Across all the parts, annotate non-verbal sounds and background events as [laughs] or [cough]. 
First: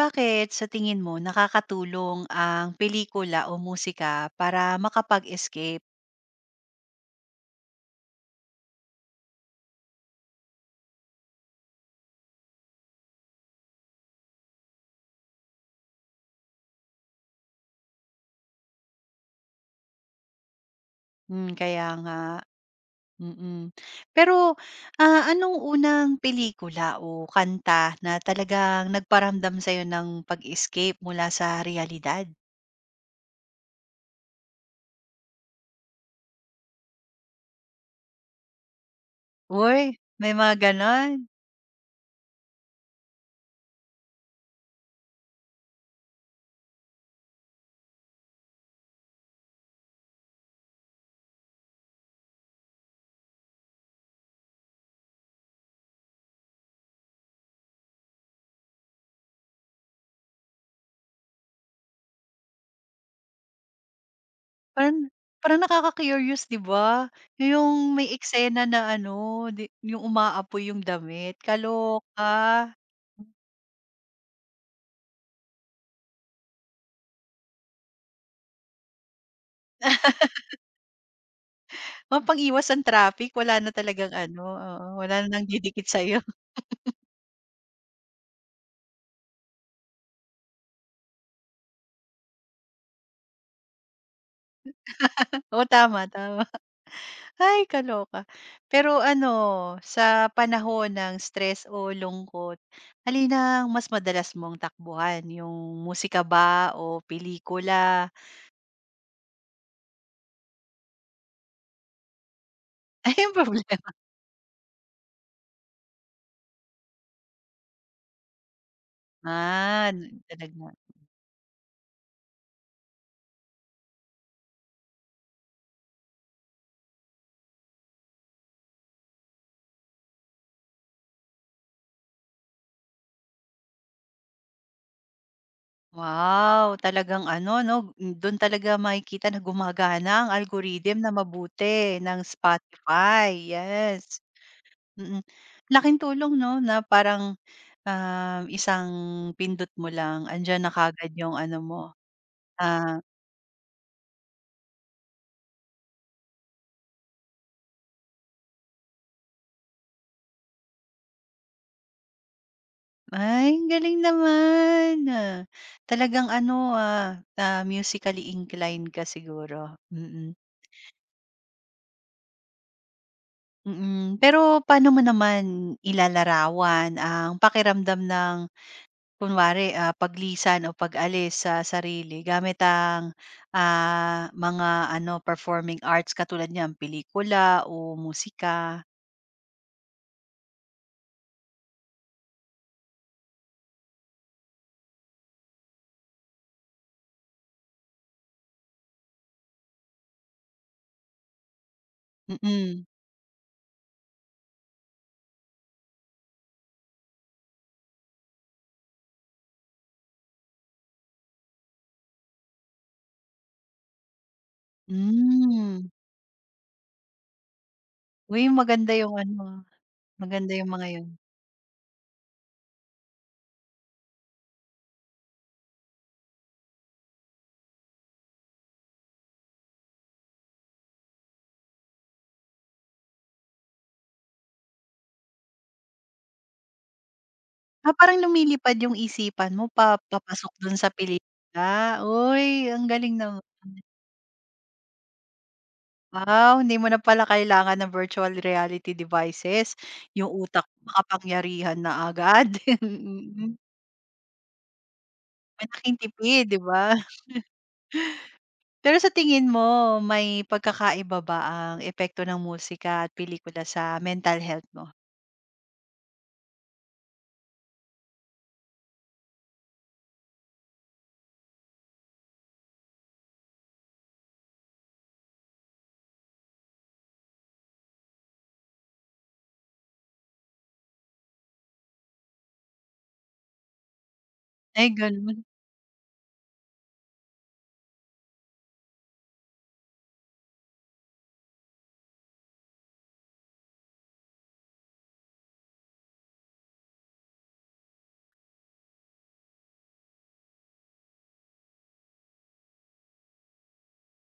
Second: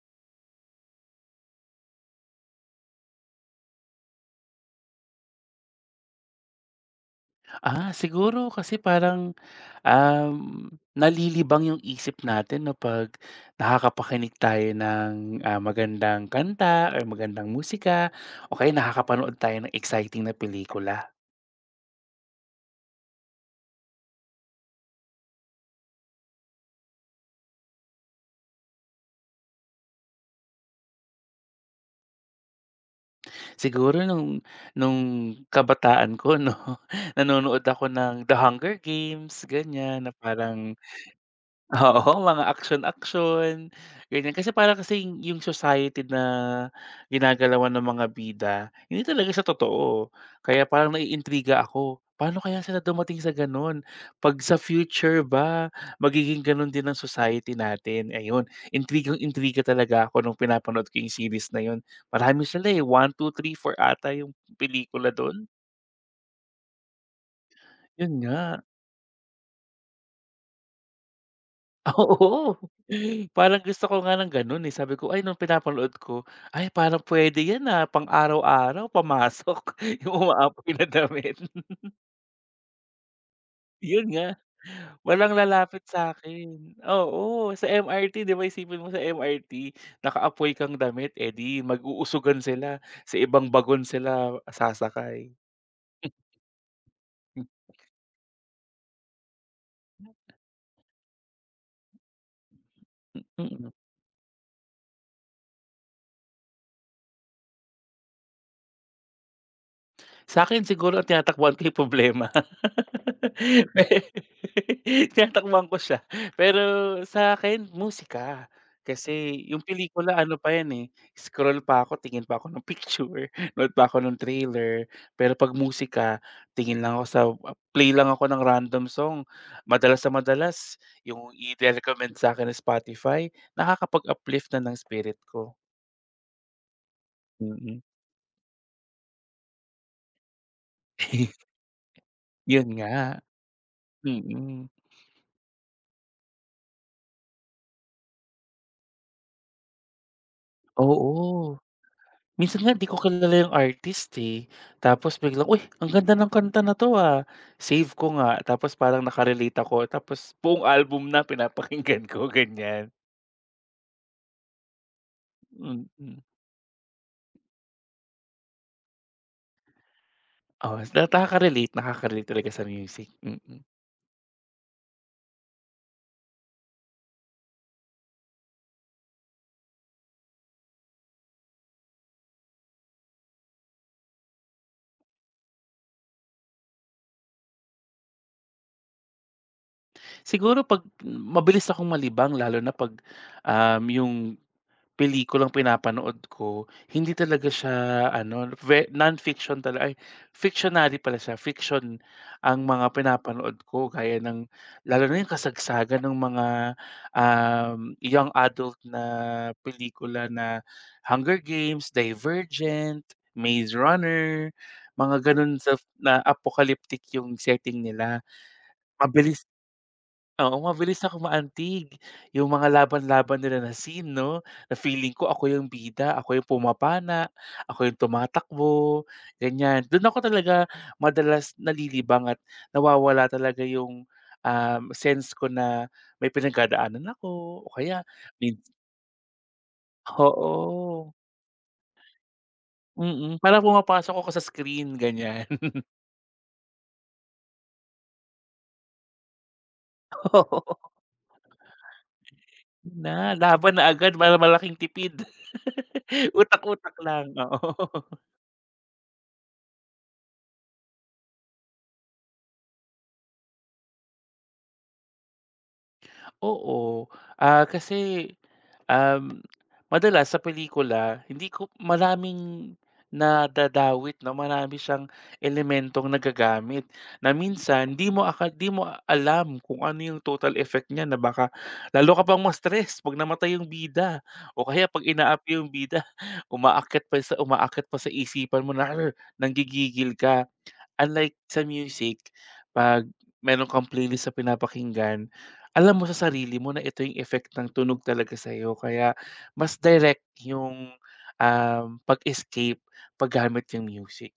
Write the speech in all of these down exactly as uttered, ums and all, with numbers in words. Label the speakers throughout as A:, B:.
A: Bakit sa tingin mo nakakatulong ang pelikula o musika para makapag-escape?
B: Ah, siguro kasi parang, um, nalilibang yung isip natin 'no, 'pag nakakapakinig tayo ng, ah, magandang kanta or magandang musika o kaya nakakapanood tayo ng exciting na pelikula.
A: Hmm, kaya nga, mm. Pero, ah, anong unang pelikula o kanta na talagang nagparamdam sa'yo ng pag-escape mula sa realidad?
B: Siguro nung nung kabataan ko 'no, [laughs] nanonood ako ng The Hunger Games,
A: Uy,
B: ganyan, na
A: may mga
B: parang
A: gano'n.
B: oo, mga action aksiyon ganyan. Kasi para kasi yung society na ginagalawan ng mga bida, hindi talaga sa totoo. Kaya parang naiintriga ako, paano kaya sila dumating sa gano'n? 'Pag sa future ba magiging gano'n din ang society natin? Ayun, intrigang-intriga talaga ako nung pinapanood ko yung series na 'yun. Marami sila, eh, one, two, three, four ata yung
A: Parang
B: pelikula do'n.
A: parang nakaka-curious 'di ba? Yung may
B: 'Yun
A: eksena
B: nga.
A: na ano, di yung umaapoy yung damit,
B: [laughs]
A: kaloka.
B: Oo, parang gusto ko nga ng gano'n, eh. Sabi ko, ay nung pinapanood ko, ay parang puwede yan, ah, pang araw-araw pamasok [laughs] yung umaapoy na damit. [laughs]
A: Mapang-iwas ang traffic wala na talagang
B: Yun nga,
A: ano, oo, wala na
B: walang lalapit
A: nangdidikit
B: sa
A: sa'yo.
B: akin. Oo, sa M R T 'di ba, isipin mo sa M R T nakaapoy kang damit, eh, mag-uusugan sila, sa ibang bagon sila sasakay.
A: [laughs] Oo, tama, tama. Ay,
B: [laughs]
A: kaloka. Pero ano, sa panahon ng stress o lungkot, alin ang
B: Mm.
A: mas madalas mong takbuhan, yung musika ba o pelikula?
B: Sa'kin siguro ang tinatakbuhan ko yung problema.
A: [laughs] Ay, yung problema.
B: [laughs] Eh, tinatakbuhan ko siya. Pero sa'kin musika. Kasi yung
A: Ah,
B: pelikula ano pa yan,
A: talaga.
B: eh, scroll pa ako, tingin pa ako ng picture, [laughs] nood pa ako ng trailer. Pero 'pag musika, tingin lang ako sa play lang ako ng random song. Madalas na madalas yung ire-recommend sa'kin ng Spotify, nakakapag-uplift na ng spirit ko.
A: Wow, talagang ano 'no,
B: Mm.
A: dun talaga makikita na gumagana ang algorithm na
B: [laughs]
A: mabuti ng
B: Yun nga,
A: Spotify, yes.
B: mm.
A: Mm. Laking tulong 'no, na parang, um, isang pindot mo lang andiyan na kaagad yung
B: Oo.
A: ano mo,
B: Minsan nga 'di ko
A: ah,
B: kilala yung artist, eh, tapos biglang, "Uy, ang ganda ng kanta na 'to, ah." Save ko nga tapos parang naka-relate ako tapos buong album na pinapakinggan ko [laughs] ganyan.
A: ay ang galing naman, ah.
B: Mm.
A: Talagang ano, ah, ah, musically inclined ka siguro, mm.
B: Oo, nakaka-relate, nakaka-relate talaga sa music, mm.
A: Mm, pero paano mo naman ilalarawan ang pakiramdam ng kunwari, ah, paglisan o pag-alis sa sarili gamit ang, ah, mga ano, performing arts katulad niyan pelikula o musika?
B: Siguro 'pag mabilis akong malibang lalo na 'pag, um, yung pelikulang pinapanood ko, hindi talaga siya ano, ve non-fiction tala ay fictionary pala siya, fiction ang
A: Mm,
B: mga pinapanood ko gaya ng lalo na yung kasagsagan ng mga, um, young adult na pelikula na Hunger Games, Divergent, Maze Runner, mga ganun sa
A: hmm.
B: na apocalyptic yung setting nila.
A: Uy, maganda yung
B: Mabilis
A: ano, maganda
B: oo,
A: yung mga
B: mabilis
A: yun.
B: ako maantig. Yung mga laban-laban nila na scene 'no, na feeling ko ako yung bida, ako yung pumapana, ako yung tumatakbo, ganyan. Dun ako talaga madalas nalilibang at nawawala talaga yung, um, sense ko na may pinagdadaanan ako o
A: Ah,
B: kaya
A: parang
B: min,
A: lumilipad yung isipan mo pa papasok dun sa
B: oo,
A: pelikula. Uy, ang galing
B: mm.
A: naman.
B: Parang pumapasok ako sa screen, ganyan. [laughs]
A: Wow, hindi mo na pala kailangan ng virtual reality devices. Yung utak mo
B: Oo,
A: makapangyarihan na agad. [laughs]
B: na,
A: Mm.
B: laban na agad para malaking tipid.
A: Malaking
B: [laughs]
A: tipid, 'di ba?
B: Utak-utak lang, oo.
A: Pero sa tingin mo, may pagkakaiba ba ang epekto ng musika at pelikula sa mental health mo?
B: Oo, ah, kasi, um, madalas sa pelikula hindi ko maraming nadadawit 'no, marami siyang elementong nagagamit na minsan di mo aka di mo alam kung ano yung total effect niya na baka lalo ka pang ma-stress 'pag namatay yung bida o
A: Ay,
B: kaya 'pag
A: ganun.
B: inaapi yung bida [laughs] umaakyat pa sa umaakyat pa sa isipan mo na, "Arr!" nanggigigil ka. Unlike sa music, 'pag meron kang playlist sa pinapakinggan, alam mo sa sarili mo na ito yung effect ng tunog talaga sa iyo, kaya mas direct yung, um, pag-escape paggamit yung music.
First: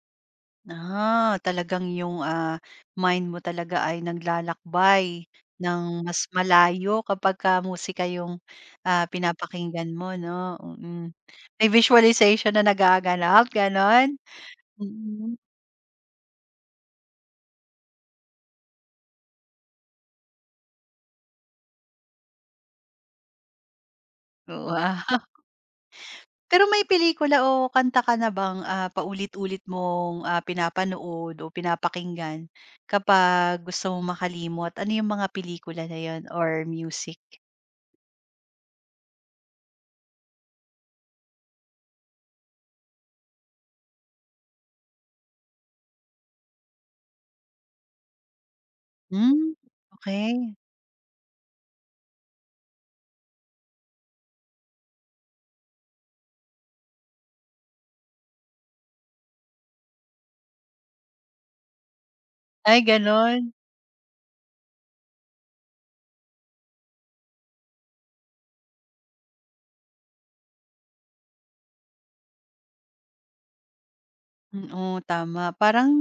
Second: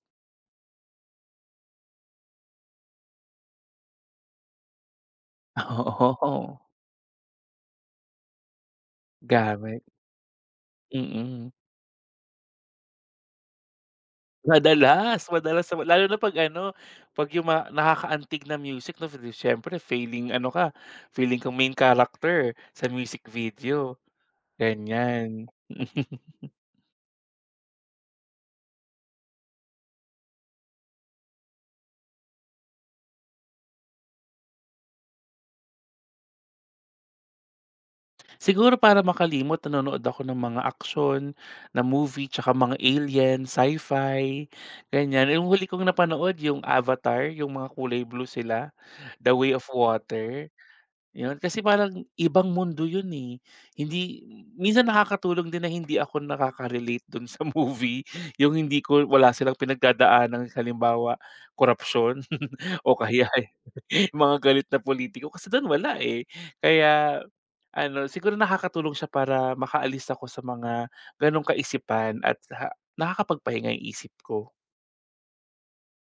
A: Ah, talagang yung, ah, mind mo talaga ay naglalakbay ng
B: [laughs]
A: mas
B: Oo,
A: malayo kapag ka musika yung, ah,
B: gamit,
A: pinapakinggan mo 'no, mm.
B: mm.
A: May visualization na nagaganap, gano'n?
B: Madalas,
A: Mm,
B: madalas naman lalo na 'pag ano, 'pag yung mga nakakaantig na music 'no, siyempre feeling ano ka, feeling kang main character sa music video,
A: wow. [laughs]
B: ganyan. [laughs]
A: Pero may pelikula o kanta ka na bang, ah, paulit-ulit mong, ah, pinapanood o pinapakinggan kapag gusto mong makalimot? Ano yung mga pelikula na yun or music?
B: Siguro para makalimot nanonood ako ng mga aksyon na movie tsaka mga alien, sci-fi, ganyan. Yung huli kong napanood yung Avatar, yung mga kulay blue sila, The
A: Hmm,
B: Way of Water,
A: okey.
B: yun. Kasi parang ibang mundo yun, eh. Hindi, minsan nakakatulong din na hindi ako nakaka-relate dun sa [laughs] movie. Yung hindi ko, wala silang pinagdadaanan, halimbawa, korupsyon,
A: Ay
B: [laughs] o kaya
A: gano'n.
B: [laughs] mga galit na politiko. Kasi dun wala, eh. Kaya ano, siguro nakakatulong siya para makaalis ako sa mga gano'ng kaisipan at ha nakakapagpahinga yung isip ko.
A: Mm, oo, tama. Parang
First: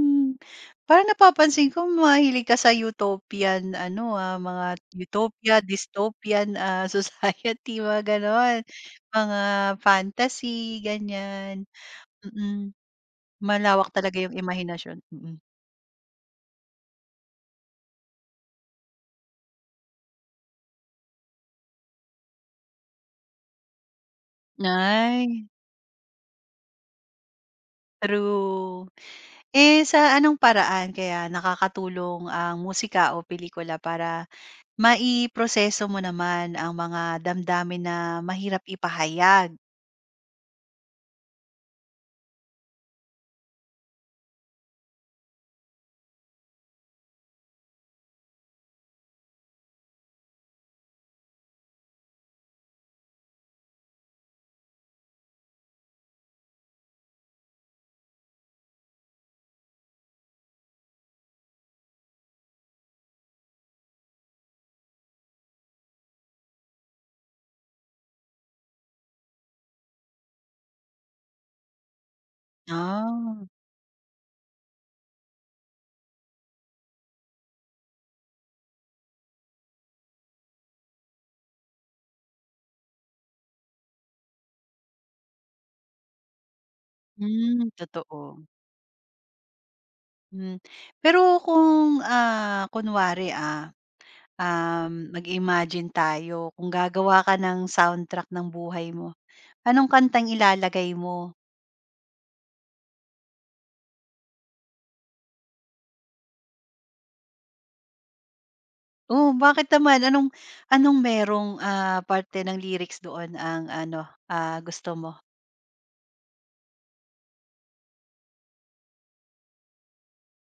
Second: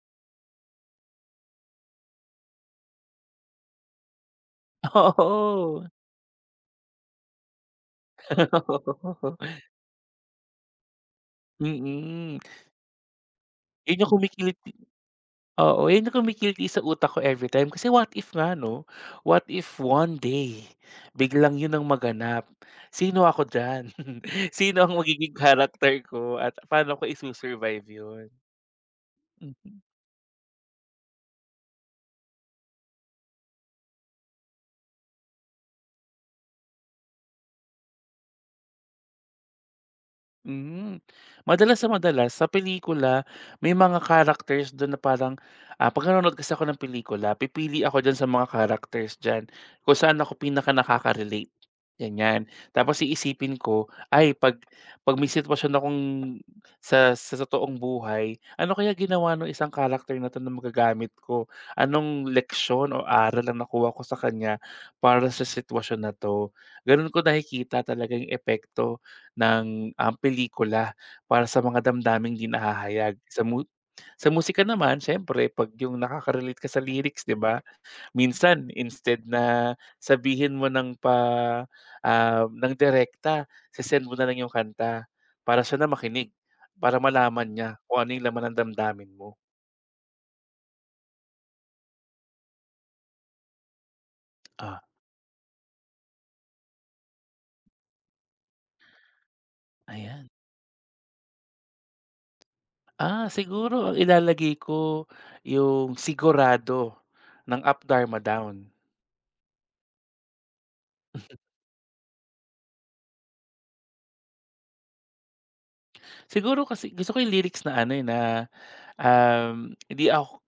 A: parang napapansin ko mahilig ka sa utopian ano, ah, mga utopia,
B: Oo.
A: dystopian, ah, [laughs] society, mga gano'n. Mga
B: [laughs]
A: fantasy, ganyan.
B: Mm.
A: Mm, malawak
B: Yun yung
A: talaga yung
B: kumikiliti,
A: imahinasyon, mm.
B: oo, yun yung kumikiliti sa utak ko every time kasi what if nga 'no, what if one day biglang yun ang maganap, sino ako dyan? [laughs] Sino ang magiging
A: Ay,
B: character ko at paano ko isu-survive yun?
A: true. Eh,
B: Mhm.
A: sa anong paraan kaya nakakatulong ang musika o pelikula para maiproseso mo naman ang mga damdamin na mahirap ipahayag?
B: Hmm, madalas sa madalas sa pelikula may mga characters dun na parang, ah, 'pag nanonood kasi ako ng pelikula pipili ako dyan sa mga characters dyan, kung saan ako pinaka nakaka-relate, ganyan. Tapos iisipin ko, ay 'pag 'pag may sitwasyon akong sa sa totoong buhay, ano kaya ginawa nung isang character na 'to na magagamit ko? Anong leksyon o aral ang nakuha ko sa kanya para sa sitwasyon na 'to? Ganun ko nakikita talaga yung epekto ng, um, pelikula para sa mga damdaming di nahahayag.
A: Ah.
B: Sa mu sa musika naman siyempre 'pag yung nakaka-relate ka sa lyrics, 'di ba? Minsan instead na sabihin mo ng pa ah, ng direkta, se-send mo na lang yung kanta para siya na makinig, para malaman
A: Hmm,
B: niya kung ano yung laman
A: totoo.
B: ng damdamin mo.
A: Hmm. Pero kung, ah, kunwari, ah,
B: Ah,
A: um, mag-imagine tayo kung gagawa ka ng soundtrack ng buhay mo, anong kantang
B: ayan.
A: ilalagay mo?
B: Ah, siguro ang ilalagay ko yung "Sigurado" ng Up Dharma Down.
A: Oh, bakit naman? Anong anong merong, ah, parte ng lyrics doon ang ano, ah, gusto mo?
B: Siguro kasi gusto ko yung lyrics na ano, eh, na Um, hindi ako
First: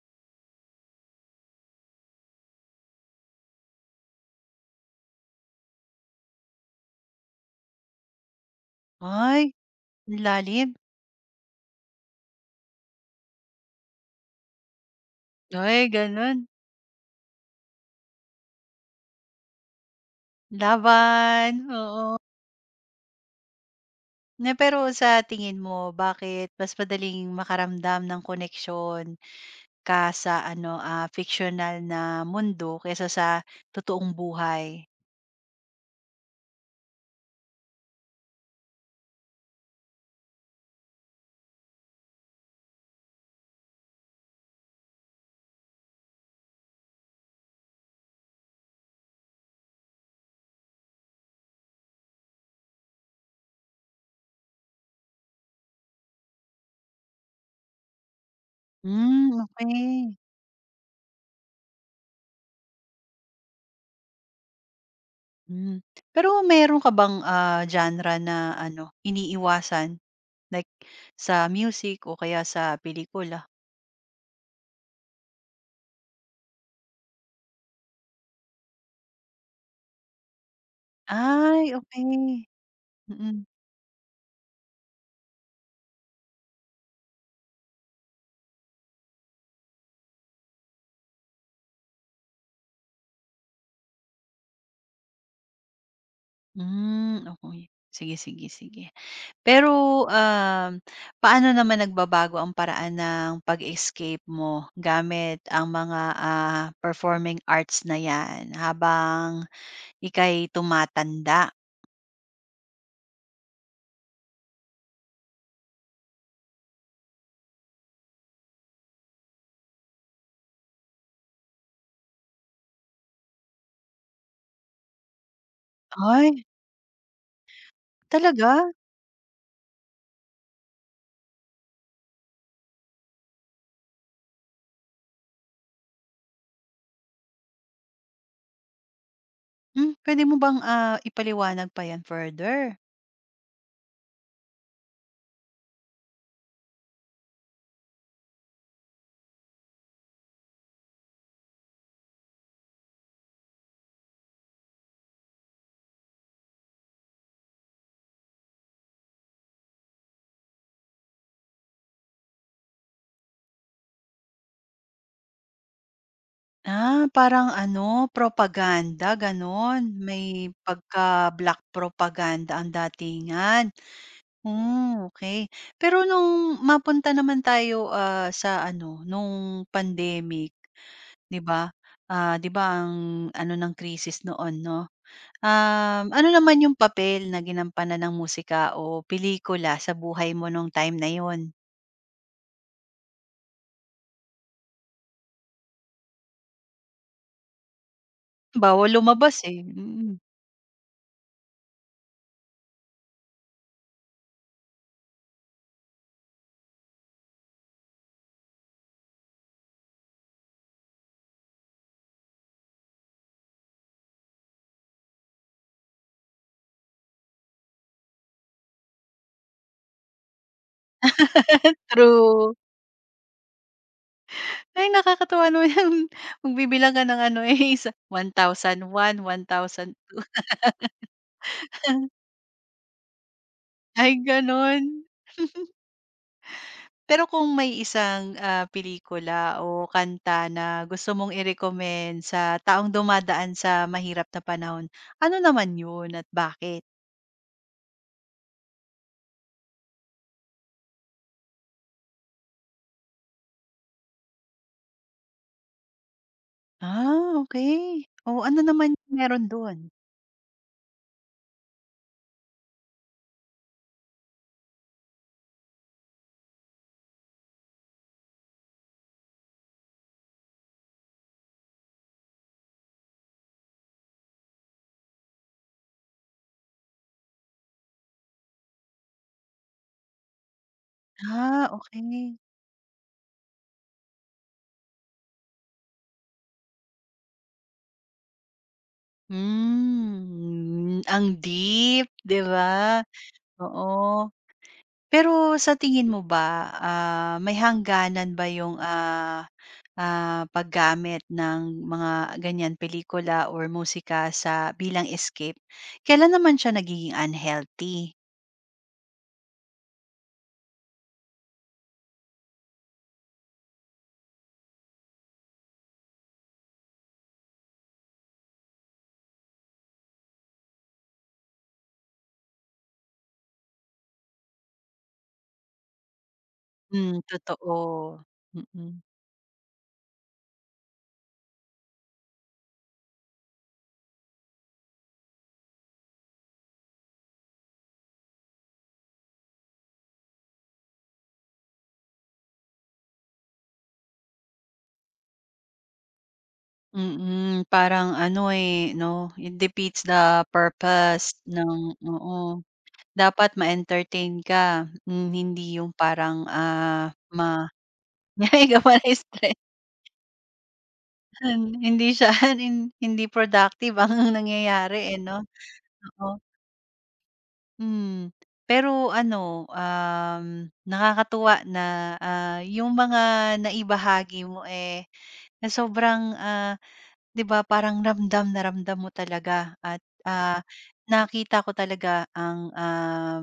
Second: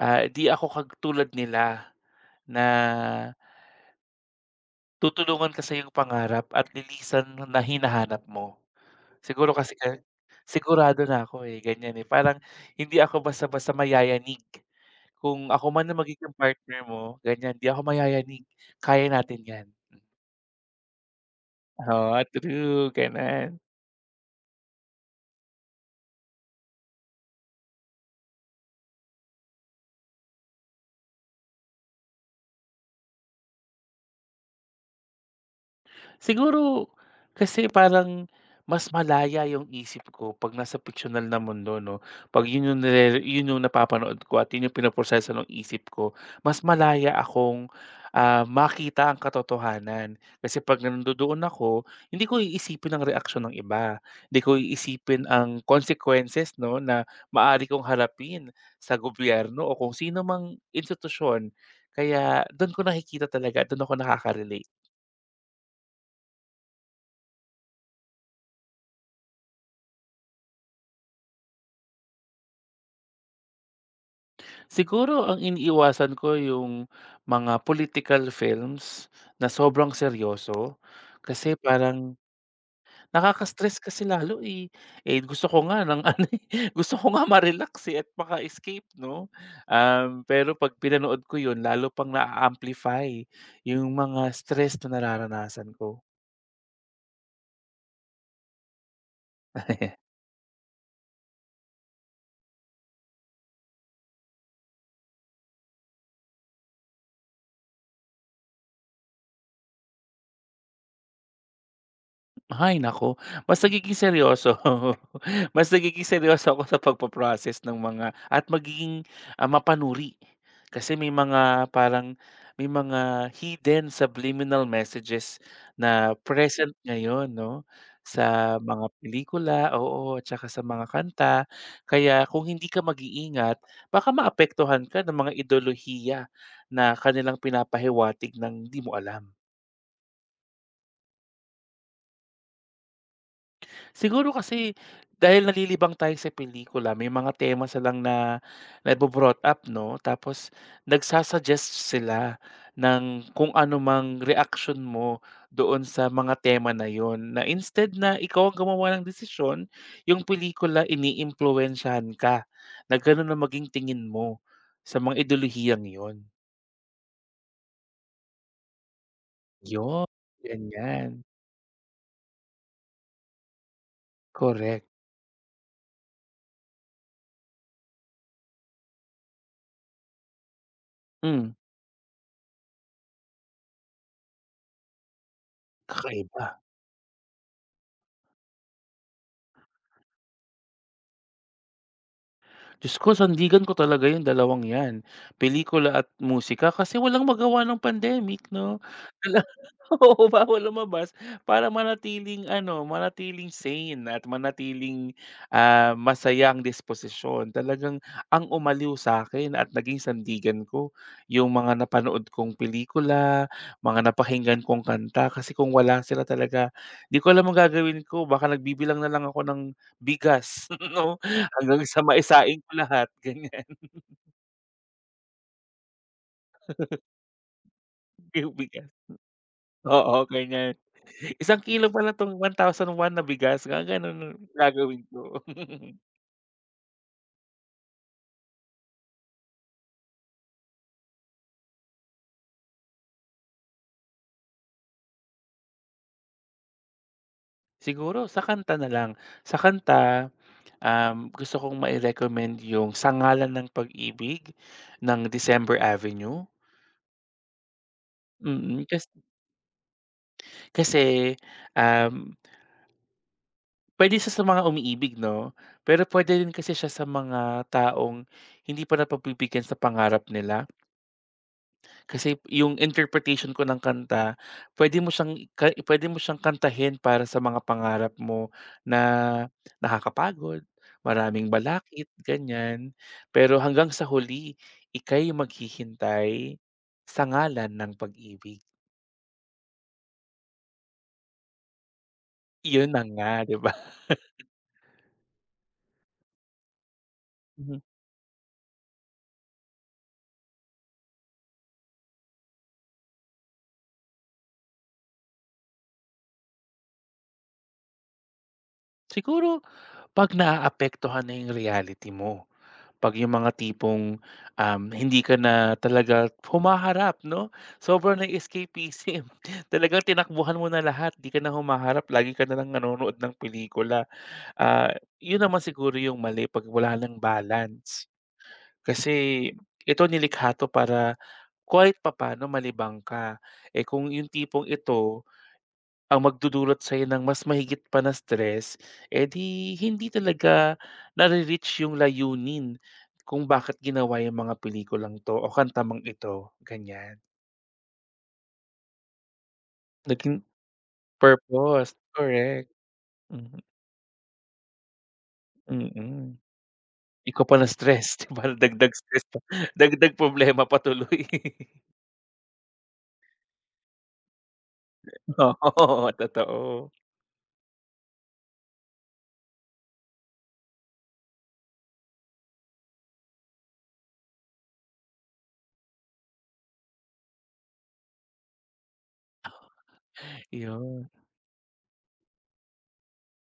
B: ah, hindi ako katulad nila na tutulungan ka sa iyong pangarap at lilisan na hinahanap mo.
A: Ay,
B: Siguro kasi ka
A: ang lalim.
B: sigurado na ako, eh, ganyan, eh. Parang hindi ako basta-basta mayayanig. Kung ako
A: Ay,
B: man ang magiging
A: gano'n.
B: partner mo, ganyan, hindi ako mayayanig. Kaya natin 'yan.
A: Laban, oo.
B: Oo, true, gano'n.
A: Na pero sa tingin mo, bakit mas madaling makaramdam ng koneksyon ka sa ano, ah, fictional na mundo kaysa sa totoong buhay.
B: Siguro kasi parang mas malaya yung isip ko 'pag nasa piksyonal na mundo 'no, 'pag yun yung nire yun yung napapanood ko at yun yung pinoproseso ng isip ko, mas malaya akong, ah, makita ang katotohanan. Kasi 'pag nandodoon ako, hindi ko iisipin ang reaksyon ng iba, hindi ko iisipin ang consequences 'no, na maari kong harapin sa
A: Hmm,
B: gobyerno o kung
A: okey.
B: sino mang institusyon. Kaya dun ko nakikita talaga, dun ako nakaka-relate.
A: Hmm. Pero meron ka bang, ah, genre na ano, iniiwasan like sa music o kaya sa pelikula?
B: Siguro ang iniiwasan ko yung mga political films na sobrang seryoso. Kasi
A: Ay,
B: parang
A: okey. Mm.
B: nakaka-stress kasi lalo, eh. Eh, gusto ko nga ng [laughs] ano, eh, gusto ko nga ma-relax, eh, at maka-escape 'no. Um, pero 'pag pinanood ko yun lalo pang naa-amplify yung mga stress na nararanasan ko.
A: Hmm, okey. Sige, sige, sige. Pero,
B: [laughs]
A: um, paano naman nagbabago ang paraan ng pag-escape mo gamit ang mga, ah, performing arts na 'yan habang Ika'y tumatanda.
B: Ay naku, mas nagiging seryoso, [laughs] mas nagiging seryoso ako sa pagpo ng mga at magiging, ah, mapanuri. Kasi may mga parang may mga hidden subliminal messages na
A: Ay,
B: present ngayon 'no, sa
A: talaga?
B: mga pelikula, oo, at saka sa mga kanta. Kaya kung hindi ka mag-iingat baka maapektuhan ka ng mga ideolohiya na kanilang pinapahiwatig ng di mo alam.
A: Hmm, pwede mo bang, ah, ipaliwanag pa 'yan further?
B: Siguro kasi dahil nalilibang tayo sa pelikula, may mga tema silang na nabo up 'no, tapos nagsa-suggest sila ng kung ano mang reaction mo doon sa mga tema na yon, na instead na ikaw ang gumawa ng desisyon, yung pelikula iniimpluwensyahan ka na gano'n na maging tingin mo sa mga ideolohiyang yon.
A: Ah, parang ano, propaganda gano'n,
B: 'Yun,
A: may
B: ganyan,
A: pagka-black propaganda ang datingan.
B: correct.
A: Hmm, okey. Pero nung mapunta naman tayo, ah, sa ano, nung pandemic, 'di
B: Hmm,
A: ba? Ah, 'di ba ang ano ng krisis noon, 'no? Um, ano
B: kakaiba.
A: naman yung papel na ginampanan ng musika o pelikula sa buhay mo nung time na yun?
B: Diyos ko, sandigan ko talaga yung dalawang 'yan, pelikula at musika kasi walang magawa ng pandemic 'no?
A: Bawal lumabas,
B: Wala, [laughs]
A: eh, mm.
B: oo, bawal lumabas para manatiling ano, manatiling sane at manatiling, ah, masaya ang disposisyon. Talagang ang umaliw sa'kin at naging sandigan ko yung mga napanood kong pelikula, mga napakinggan kong kanta kasi kung wala sila talaga 'di ko alam ang gagawin ko, baka nagbibilang na lang ako ng bigas [laughs] 'no. Hanggang sa
A: True.
B: maisain ko lahat, [laughs] ganyan.
A: Ay, nakakatuwa naman yung [laughs] magbibilang ka ng ano, eh, isa one
B: Yung
A: thousand.
B: bigas,
A: One, one thousand.
B: oo, ganyan. Isang kilo pala 'tong one thousand one na bigas, mga
A: Ay
B: gano'n
A: gano'n.
B: gagawin ko. [laughs]
A: Pero kung may isang, ah, pelikula o kanta na gusto mong i-recommend sa taong dumadaan sa mahirap na panahon, ano naman yun at bakit?
B: Siguro sa kanta na lang, sa kanta, um, gusto kong mai-recommend yung Sangalan ng Pag-ibig ng December Avenue.
A: Ah, okay. Oh, ano
B: Mm,
A: naman
B: kas
A: yung meron dun?
B: kasi, um, puwede siya sa mga umiibig 'no, pero puwede rin kasi siya sa mga taong hindi pa napagbibigyan sa pangarap nila. Kasi yung interpretation ko ng kanta, pwede mo siyang ka puwede mo siyang kantahin para sa mga pangarap mo na nakakapagod, maraming
A: Ah,
B: balakit,
A: okey.
B: ganyan. Pero hanggang sa huli, ika'y maghihintay sa ngalan ng pag-ibig.
A: Hmm, ang deep, 'di ba?
B: Yun na nga, 'di ba?
A: Oo. Pero sa tingin mo ba, ah, may
B: Mhm.
A: hangganan ba yung, ah, ah, paggamit ng mga ganyan pelikula or musika sa bilang escape? Kailan naman siya nagiging unhealthy?
B: Siguro 'pag naaapektuhan na yung reality mo. 'Pag yung mga tipong, um, hindi ka na talaga humaharap 'no, sobrang na-escapism. [laughs] Talagang tinakbuhan mo na lahat, 'di ka na humaharap, lagi ka na lang nanonood ng pelikula. Ah, yun naman siguro yung mali 'pag wala
A: Hmm,
B: ng
A: totoo.
B: balance.
A: Mm.
B: Kasi ito nilikha 'to para kahit papano malibang ka. Eh, kung yung tipong ito ang magdudulot sa'yo ng mas mahigit pa na stress, edi hindi talaga nare-reach yung layunin kung bakit ginawa yung mga pelikulang 'to o kantamang ito, ganyan.
A: Mm, parang ano, eh, 'no, it defeats
B: Naging
A: the purpose
B: purpose,
A: ng oo.
B: correct.
A: Dapat
B: Mhm,
A: ma-entertain ka, hmm, hindi yung
B: mm.
A: parang, ah,
B: Ikaw pa
A: ma
B: na-stress, [laughs] 'di ba,
A: [laughs] yay ka
B: dagdag
A: pa
B: stress pa,
A: na-stress
B: dagdag problema pa tuloy. [laughs]
A: hindi siya [laughs] hin hindi productive ang [laughs] nangyayari, eh, 'no?
B: Oo,
A: Oo,
B: totoo.
A: hmm. Pero ano, um, nakakatuwa na, ah, yung mga naibahagi mo, eh, na sobrang, ah, 'di ba parang ramdam na ramdam mo talaga at, ah,
B: 'Yun,
A: nakita ko talaga ang, ah,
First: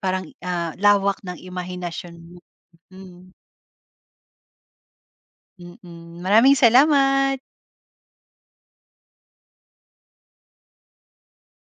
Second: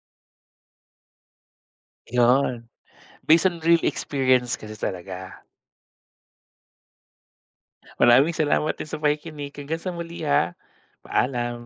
A: parang, ah, lawak ng imahinasyon mo,
B: 'yun.
A: hmm.
B: Based on real experience kasi talaga.
A: Mm, maraming salamat.
B: Maraming salamat din sa pakikinig. Hanggang sa muli, ha. Paalam.